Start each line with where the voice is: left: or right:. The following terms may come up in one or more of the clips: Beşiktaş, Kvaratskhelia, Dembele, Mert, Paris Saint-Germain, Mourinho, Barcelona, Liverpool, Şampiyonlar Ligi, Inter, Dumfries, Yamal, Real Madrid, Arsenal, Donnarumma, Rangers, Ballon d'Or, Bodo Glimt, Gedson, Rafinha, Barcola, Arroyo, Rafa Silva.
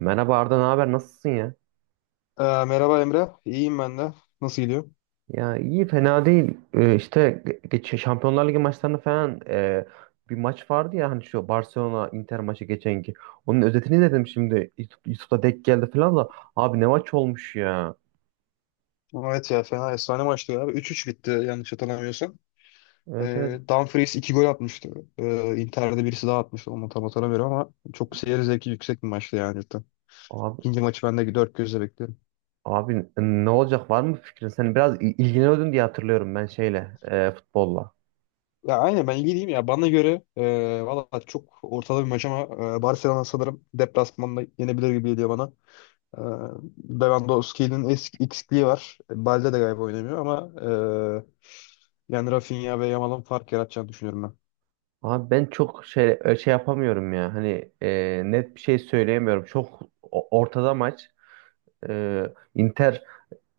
right: Merhaba Arda, ne haber? Nasılsın ya?
left: Merhaba Emre. İyiyim ben de. Nasıl gidiyor?
right: Ya iyi, fena değil. İşte geç Şampiyonlar Ligi maçlarını falan bir maç vardı ya hani şu Barcelona Inter maçı geçenki. Onun özetini dedim şimdi. YouTube'da denk geldi falan da. Abi ne maç olmuş ya.
left: Evet ya fena efsane maçtı ya. 3 bitti yanlış hatırlamıyorsam.
right: Evet, evet.
left: Dumfries 2 gol atmıştı. Inter'de birisi daha atmıştı. Onu tam hatırlamıyorum ama çok seyir zevki yüksek bir maçtı yani cidden.
right: Abi,
left: İkinci maçı ben de dört gözle bekliyorum.
right: abi ne olacak, var mı fikrin? Sen biraz ilgileniyordun diye hatırlıyorum ben şeyle futbolla.
left: Ya aynen ben ilgiliyim ya. Bana göre valla çok ortada bir maç ama Barcelona sanırım deplasmanda yenebilir gibi geliyor bana. Ee, Lewandowski'nin eksikliği var. Balde de galiba oynamıyor ama e, yani Rafinha ve Yamal'ın fark yaratacağını düşünüyorum
right: Abi ben çok şey yapamıyorum ya. Hani net bir şey söyleyemiyorum. Çok ortada maç. Inter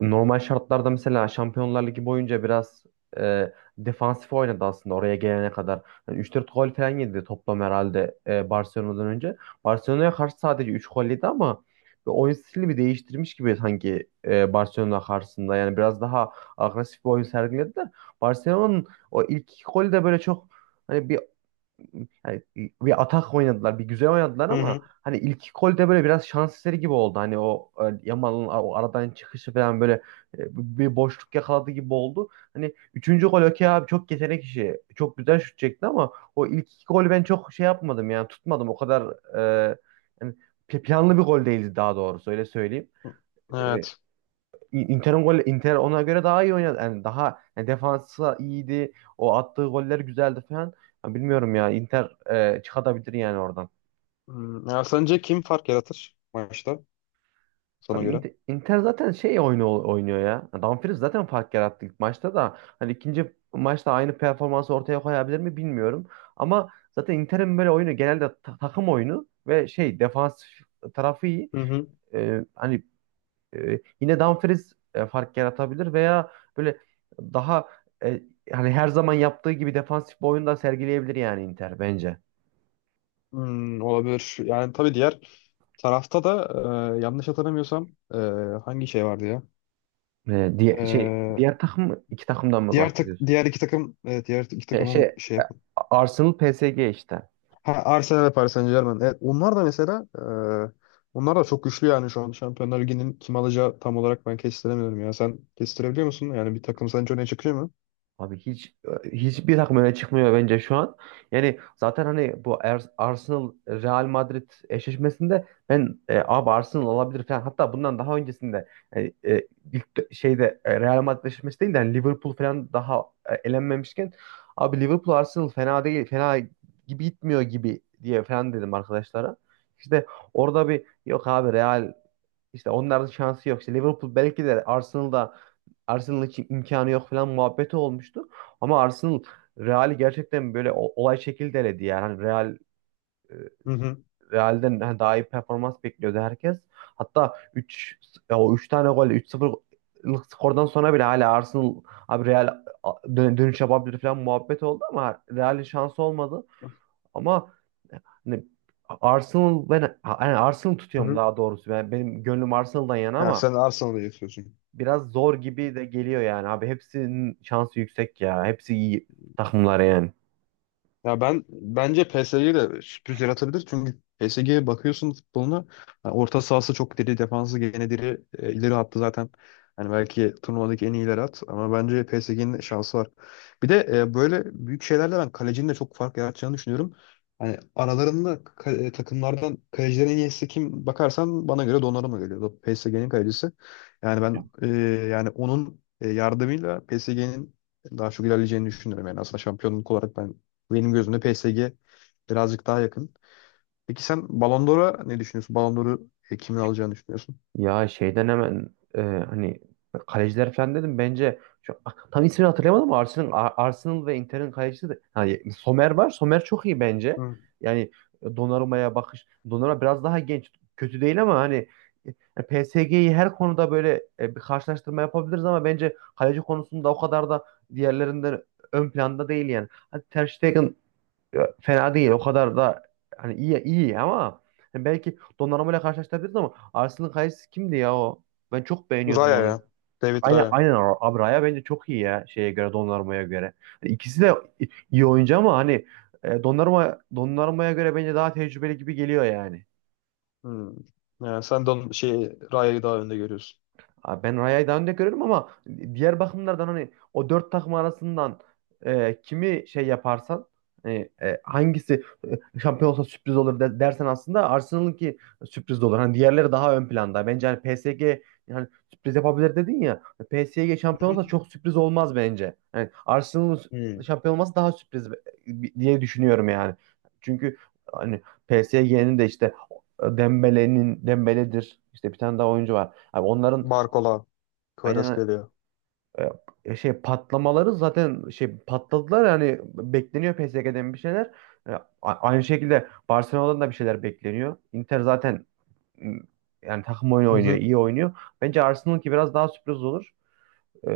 right: normal şartlarda mesela Şampiyonlar Ligi boyunca biraz e, defansif oynadı aslında oraya gelene kadar. Yani 3-4 gol falan yedi toplam herhalde Barcelona'dan önce. Barcelona'ya karşı sadece 3 gol yedi ama bir oyun stilini bir değiştirmiş gibi sanki Barcelona karşısında. Yani biraz daha agresif bir oyun sergilediler. Barcelona'nın o ilk iki golü de böyle çok hani bir yani bir atak oynadılar, bir güzel oynadılar
left: ben. Hı
right: ama
left: hı.
right: hani ilk golde böyle biraz şans eseri gibi oldu. Hani o Yamal'ın o aradan çıkışı falan böyle bir boşluk yakaladı gibi oldu. Hani üçüncü gol okey abi çok yetenek işi. Çok güzel şut çekti ama o ilk iki golü ben çok şey yapmadım yani tutmadım. O kadar e, yani planlı bir gol değildi daha doğrusu öyle söyleyeyim. E,
left: Evet.
right: Inter ona göre daha iyi oynadı. Yani daha yani defansı iyiydi. O attığı goller güzeldi falan. Ya bilmiyorum ya Inter çıkartabilir yani oradan.
left: Ya sence kim fark yaratır maçta sana
right: Abi
left: göre?
right: Inter, Inter zaten şey oyunu oynuyor ya. Yani Dumfries zaten fark yarattı ilk maçta da. Hani ikinci maçta aynı performansı ortaya koyabilir mi bilmiyorum. Ama zaten Inter'in böyle oyunu genelde takım oyunu ve şey defans tarafı iyi.
left: Hı hı.
right: E, hani yine Dumfries fark yaratabilir veya böyle daha e, hani her zaman yaptığı gibi defansif bir oyun da sergileyebilir yani Inter bence.
left: Olabilir. Yani tabii diğer tarafta da yanlış hatırlamıyorsam hangi şey vardı ya?
right: E, diye, şey
left: Ee,
right: diğer iki takımdan mı
left: diğer tak
right: bahsediyorsun?
left: diğer iki takım evet diğer iki
right: E,
left: takımın
right: şey
left: şey yapın.
right: Arsenal PSG işte.
left: Ha Arsenal ve Paris Saint-Germain. Evet onlar da mesela onlar da çok güçlü yani şu an Şampiyonlar Ligi'nin kim alacağı tam olarak ben kestiremiyorum ya. Sen kestirebiliyor musun? Yani bir takım sence öne çıkıyor mu?
right: Abi hiçbir takım öne çıkmıyor bence şu an. Yani zaten hani bu Arsenal Real Madrid eşleşmesinde ben abi Arsenal alabilir falan. Hatta bundan daha öncesinde yani, ilk şeyde Real Madrid eşleşmesi değil de hani Liverpool falan daha elenmemişken abi Liverpool Arsenal fena değil fena gibi gitmiyor gibi diye falan dedim arkadaşlara. İşte orada bir yok abi Real işte onların şansı yok. İşte Liverpool belki de Arsenal'da Arsenal için imkanı yok falan muhabbeti olmuştu. Ama Arsenal Real'i gerçekten böyle olay şekilde eledi yani. Hani e,
left: Hı hı.
right: Real'den hani daha iyi performans bekliyordu herkes. Hatta 3 o üç tane gol üç 0lık skordan sonra bile hala Arsenal abi Real dönüş yapabilir falan muhabbet oldu ama Real'in şansı olmadı. Ama hani Arsenal ben Arsenal
left: Hı
right: tutuyorum
left: hı.
right: daha doğrusu. Benim gönlüm Arsenal'dan yana
left: Ya
right: ama
left: sen Arsenal'ı yapıyorsun.
right: biraz zor gibi de geliyor yani abi. Hepsinin şansı yüksek ya. Hepsi iyi takımlar yani.
left: Ya ben bence PSG'ye de sürpriz yaratabilir. Çünkü PSG'ye bakıyorsun futboluna. Yani orta sahası çok diri, defansı gene diri. E, ileri hattı zaten. Hani belki turnuvadaki en iyiler at. Ama bence PSG'nin şansı var. Bir de böyle büyük şeylerle ben kalecinin de çok fark yaratacağını düşünüyorum. Hani aralarında takımlardan kalecilerin en iyisi kim bakarsan bana göre Donnarumma geliyor. PSG'nin kalecisi. Yani ben yani onun yardımıyla PSG'nin daha çok ilerleyeceğini düşünüyorum. Yani aslında şampiyonluk olarak benim gözümde PSG birazcık daha yakın. Peki sen Ballon d'Or'a ne düşünüyorsun? Ballon d'Or'u kimin alacağını düşünüyorsun?
right: Ya şeyden hemen hani kaleciler falan dedim bence şu, tam ismini hatırlayamadım ama Arsenal, Arsenal ve Inter'in kalecisi de hani Somer var. Somer çok iyi bence.
left: Hı.
right: Yani Donnarumma'ya bakış. Donnarumma biraz daha genç. Kötü değil ama hani PSG'yi her konuda böyle bir karşılaştırma yapabiliriz ama bence kaleci konusunda o kadar da diğerlerinden ön planda değil yani. Hadi Ter Stegen, ya, fena değil. O kadar da hani iyi iyi ama hani belki Donnarumma ile karşılaştırabiliriz ama Arsenal'ın kalecisi kimdi ya o? Ben çok beğeniyordum
left: Raya
right: onu.
left: ya. David
right: Aynen,
left: Raya.
right: aynen. Abraya bence çok iyi ya şeye göre Donnarumma'ya göre. Hani İkisi de iyi oyuncu ama hani Donnarumma'ya göre bence daha tecrübeli gibi geliyor yani.
left: Hı. Yani sen de onun, şey, Raya'yı daha önde görüyorsun.
right: Abi ben Raya'yı daha önde görüyorum ama diğer bakımlardan hani o dört takım arasından kimi şey yaparsan hani, hangisi şampiyon olsa sürpriz olur dersen aslında Arsenal'ınki sürpriz de olur. Hani diğerleri daha ön planda. Bence hani PSG yani sürpriz yapabilir dedin ya. PSG şampiyon
left: Hı hı.
right: olsa çok sürpriz olmaz bence. Yani Arsenal'ın
left: Hı.
right: şampiyon olması daha sürpriz diye düşünüyorum yani. Çünkü hani PSG'nin de işte Dembele'dir. İşte bir tane daha oyuncu var. Abi onların...
left: Barcola,
right: Aynen,
left: Kvaratskhelia geliyor.
right: şey patlamaları zaten şey patladılar yani bekleniyor PSG'den bir şeyler. Aynı şekilde Barcelona'dan da bir şeyler bekleniyor. Inter zaten m, yani takım oyunu
left: Hı
right: oynuyor,
left: hı.
right: iyi oynuyor. Bence Arsenal'ınki biraz daha sürpriz olur. E,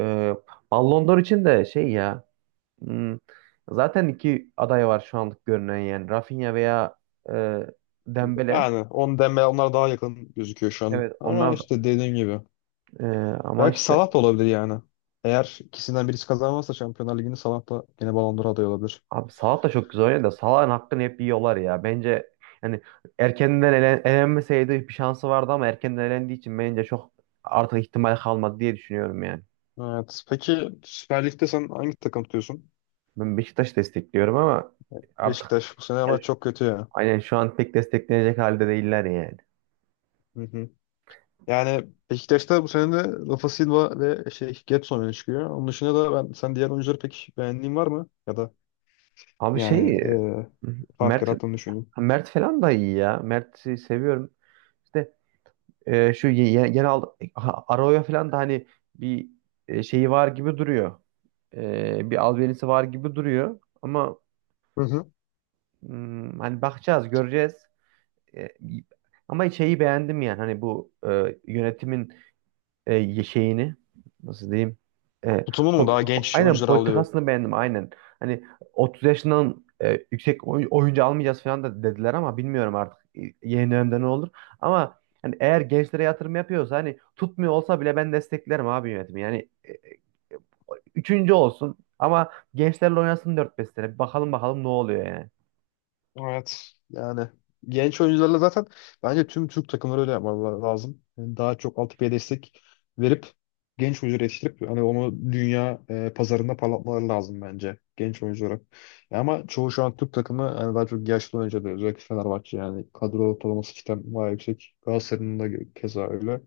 right: Ballon d'Or için de şey ya hmm, zaten iki aday var şu anlık görünen yani Rafinha veya e, Dembele.
left: Yani on deme onlar daha yakın gözüküyor şu an.
right: Evet
left: Ama
right: onlar
left: işte dediğim gibi.
right: e, ama evet.
left: Belki
right: işte
left: Salah da olabilir yani. Eğer ikisinden birisi kazanmazsa Şampiyonlar Ligi'ni Salah da gene Ballon d'Or adayı olabilir.
right: Abi Salah da çok güzel oynadı da Salah'ın hakkını hep yiyorlar ya. Bence yani erkenden elen, elenmeseydi bir şansı vardı ama erkenden elendiği için bence çok artık ihtimal kalmadı diye düşünüyorum yani.
left: Evet. Peki Süper Lig'de sen hangi takım tutuyorsun?
right: Ben Beşiktaş destekliyorum ama artık
left: Beşiktaş bu sene
right: yani
left: ama çok kötü ya.
right: aynen şu an pek desteklenecek halde değiller yani.
left: Hı hı. Yani Beşiktaş'ta bu sene de Rafa Silva ve şey Gedson öne çıkıyor. Onun dışında da sen diğer oyuncuları pek beğendiğin var mı? Ya da
right: Abi
left: yani
right: şey.
left: fark
right: Mert
left: yarattığını düşünüyorum.
right: Mert falan da iyi ya. Mert'i seviyorum. İşte şu genel, ha, Arroyo falan da hani bir şeyi var gibi duruyor. Bir albenisi var gibi duruyor. Ama
left: Hı hı.
right: hani bakacağız, göreceğiz. E, ama şeyi beğendim yani hani bu yönetimin e, şeyini nasıl diyeyim e,
left: Tutumun mu daha
right: pop,
left: genç
right: aynen
left: oyuncular alıyor?
right: politikasını beğendim aynen. Hani 30 yaşından yüksek oyuncu almayacağız falan da dediler ama bilmiyorum artık yeni dönemde ne olur. Ama hani eğer gençlere yatırım yapıyorsa hani tutmuyor olsa bile ben desteklerim abi yönetimi. Yani üçüncü olsun ama gençlerle oynasın dört 5 sene. Bakalım, bakalım ne oluyor yani.
left: Evet. Yani genç oyuncularla zaten bence tüm Türk takımları öyle yapmaları lazım. Yani daha çok altyapıya destek verip genç oyuncuları yetiştirip hani onu dünya pazarında parlatmaları lazım bence genç oyunculara. Ama çoğu şu an Türk takımı hani daha çok yaşlı oyuncu alıyor. Özellikle Fenerbahçe yani kadro ortalaması cidden bayağı yüksek. Galatasaray'ın da keza öyle.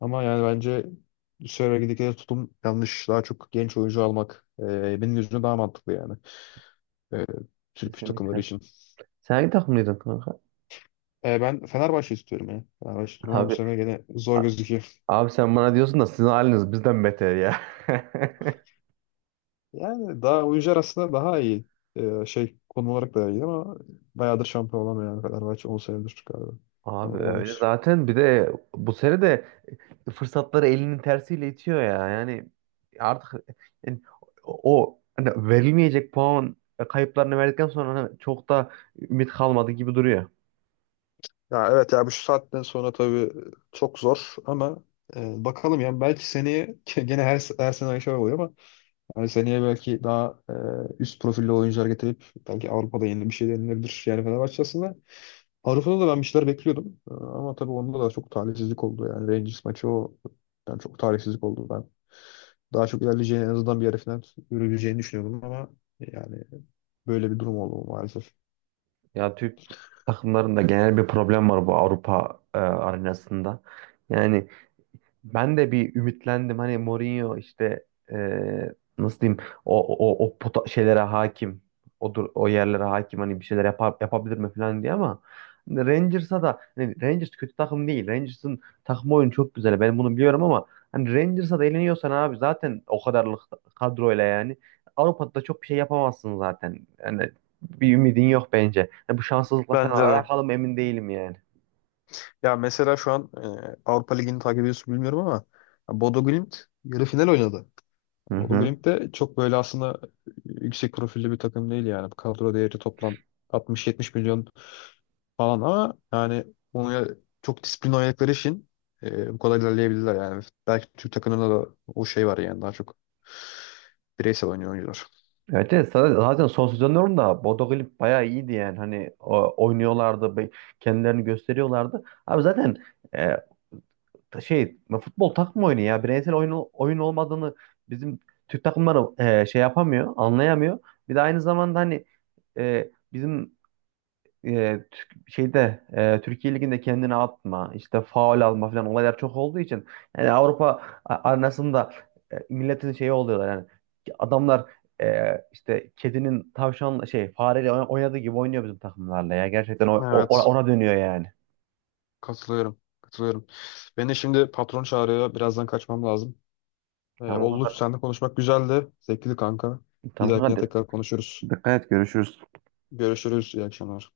left: Ama yani bence söyledikleri tutum yanlış. Daha çok genç oyuncu almak benim gözümde daha mantıklı yani. E, Türk takımları
right: Kesinlikle.
left: için.
right: Sen hangi takımlıydın kanka?
left: Ben Fenerbahçe istiyorum ya. Fenerbahçe istiyorum ama bu
right: Abi,
left: sene gene zor gözüküyor.
right: abi sen bana diyorsun da sizin haliniz bizden beter ya.
left: Yani daha oyuncu aslında daha iyi. Şey konum olarak da iyi ama bayağıdır şampiyon olamıyor yani Fenerbahçe 10 senedir galiba.
right: Abi öyle
left: 13.
right: zaten bir de bu sene de fırsatları elinin tersiyle itiyor ya. Yani artık yani o hani verilmeyecek puan kayıplarını verdikten sonra hani çok da ümit kalmadı gibi duruyor.
left: Ya evet ya bu şu saatten sonra tabii çok zor ama bakalım yani belki seneye gene her sene aynı şey oluyor ama yani seneye belki daha üst profilli oyuncular getirip belki Avrupa'da yeni bir şey denilebilir. Yani Fenerbahçe aslında Avrupa'da da ben bir şeyler bekliyordum. Ama tabii onda da çok talihsizlik oldu. Yani Rangers maçı o yani çok talihsizlik oldu. Ben daha çok ilerleyeceğini en azından bir yarı final yürüyeceğini düşünüyordum ama yani böyle bir durum oldu maalesef.
right: Ya Türk takımlarında genel bir problem var bu Avrupa arenasında. Yani ben de bir ümitlendim. Hani Mourinho işte eee, nasıl diyeyim o şeylere hakim. O dur o yerlere hakim hani bir şeyler yapar, yapabilir mi falan diye ama hani Rangers'a da hani Rangers kötü takım değil. Rangers'ın takım oyunu çok güzel. Ben bunu biliyorum ama hani Rangers'a da eğleniyorsan abi zaten o kadarlık kadroyla yani Avrupa'da da çok bir şey yapamazsın zaten. Yani bir ümidin yok bence. Yani bu şanssızlıkla
left: Bence
right: falan
left: de.
right: alakalı mı emin değilim yani.
left: Ya mesela şu an Avrupa Ligi'ni takip ediyorsun bilmiyorum ama ya Bodo Glimt yarı final oynadı.
right: Hı
left: Yani Bodo
right: hı.
left: Glimt de çok böyle aslında yüksek profilli bir takım değil yani. Kadro değeri toplam 60-70 milyon falan ama yani onu çok disiplinli oynadıkları için bu kadar ilerleyebilirler yani. Belki Türk takımında da o şey var yani daha çok bireysel oynuyor oyuncular.
right: Evet, evet zaten son sezonların da Bodo Glimt bayağı iyiydi yani hani oynuyorlardı, kendilerini gösteriyorlardı. Abi zaten e, ta- şey futbol takım oyunu ya bireysel oyun olmadığını bizim Türk takımları şey yapamıyor anlayamıyor. Bir de aynı zamanda hani bizim Türkiye Ligi'nde kendini atma, işte faul alma falan olaylar çok olduğu için yani Avrupa arenasında milletin şeyi oluyorlar yani adamlar işte kedinin tavşan şey fareyle oynadığı gibi oynuyor bizim takımlarla ya gerçekten
left: Evet,
right: ona dönüyor yani.
left: katılıyorum. Katılıyorum. Beni şimdi patron çağırıyor. Birazdan kaçmam lazım.
right: Tamam
left: Ollu
right: kanka,
left: seninle konuşmak güzeldi. Zevkli kanka. Bir
right: tamam
left: dahakine
right: kanka,
left: tekrar konuşuruz.
right: dikkat et görüşürüz.
left: Görüşürüz. İyi akşamlar.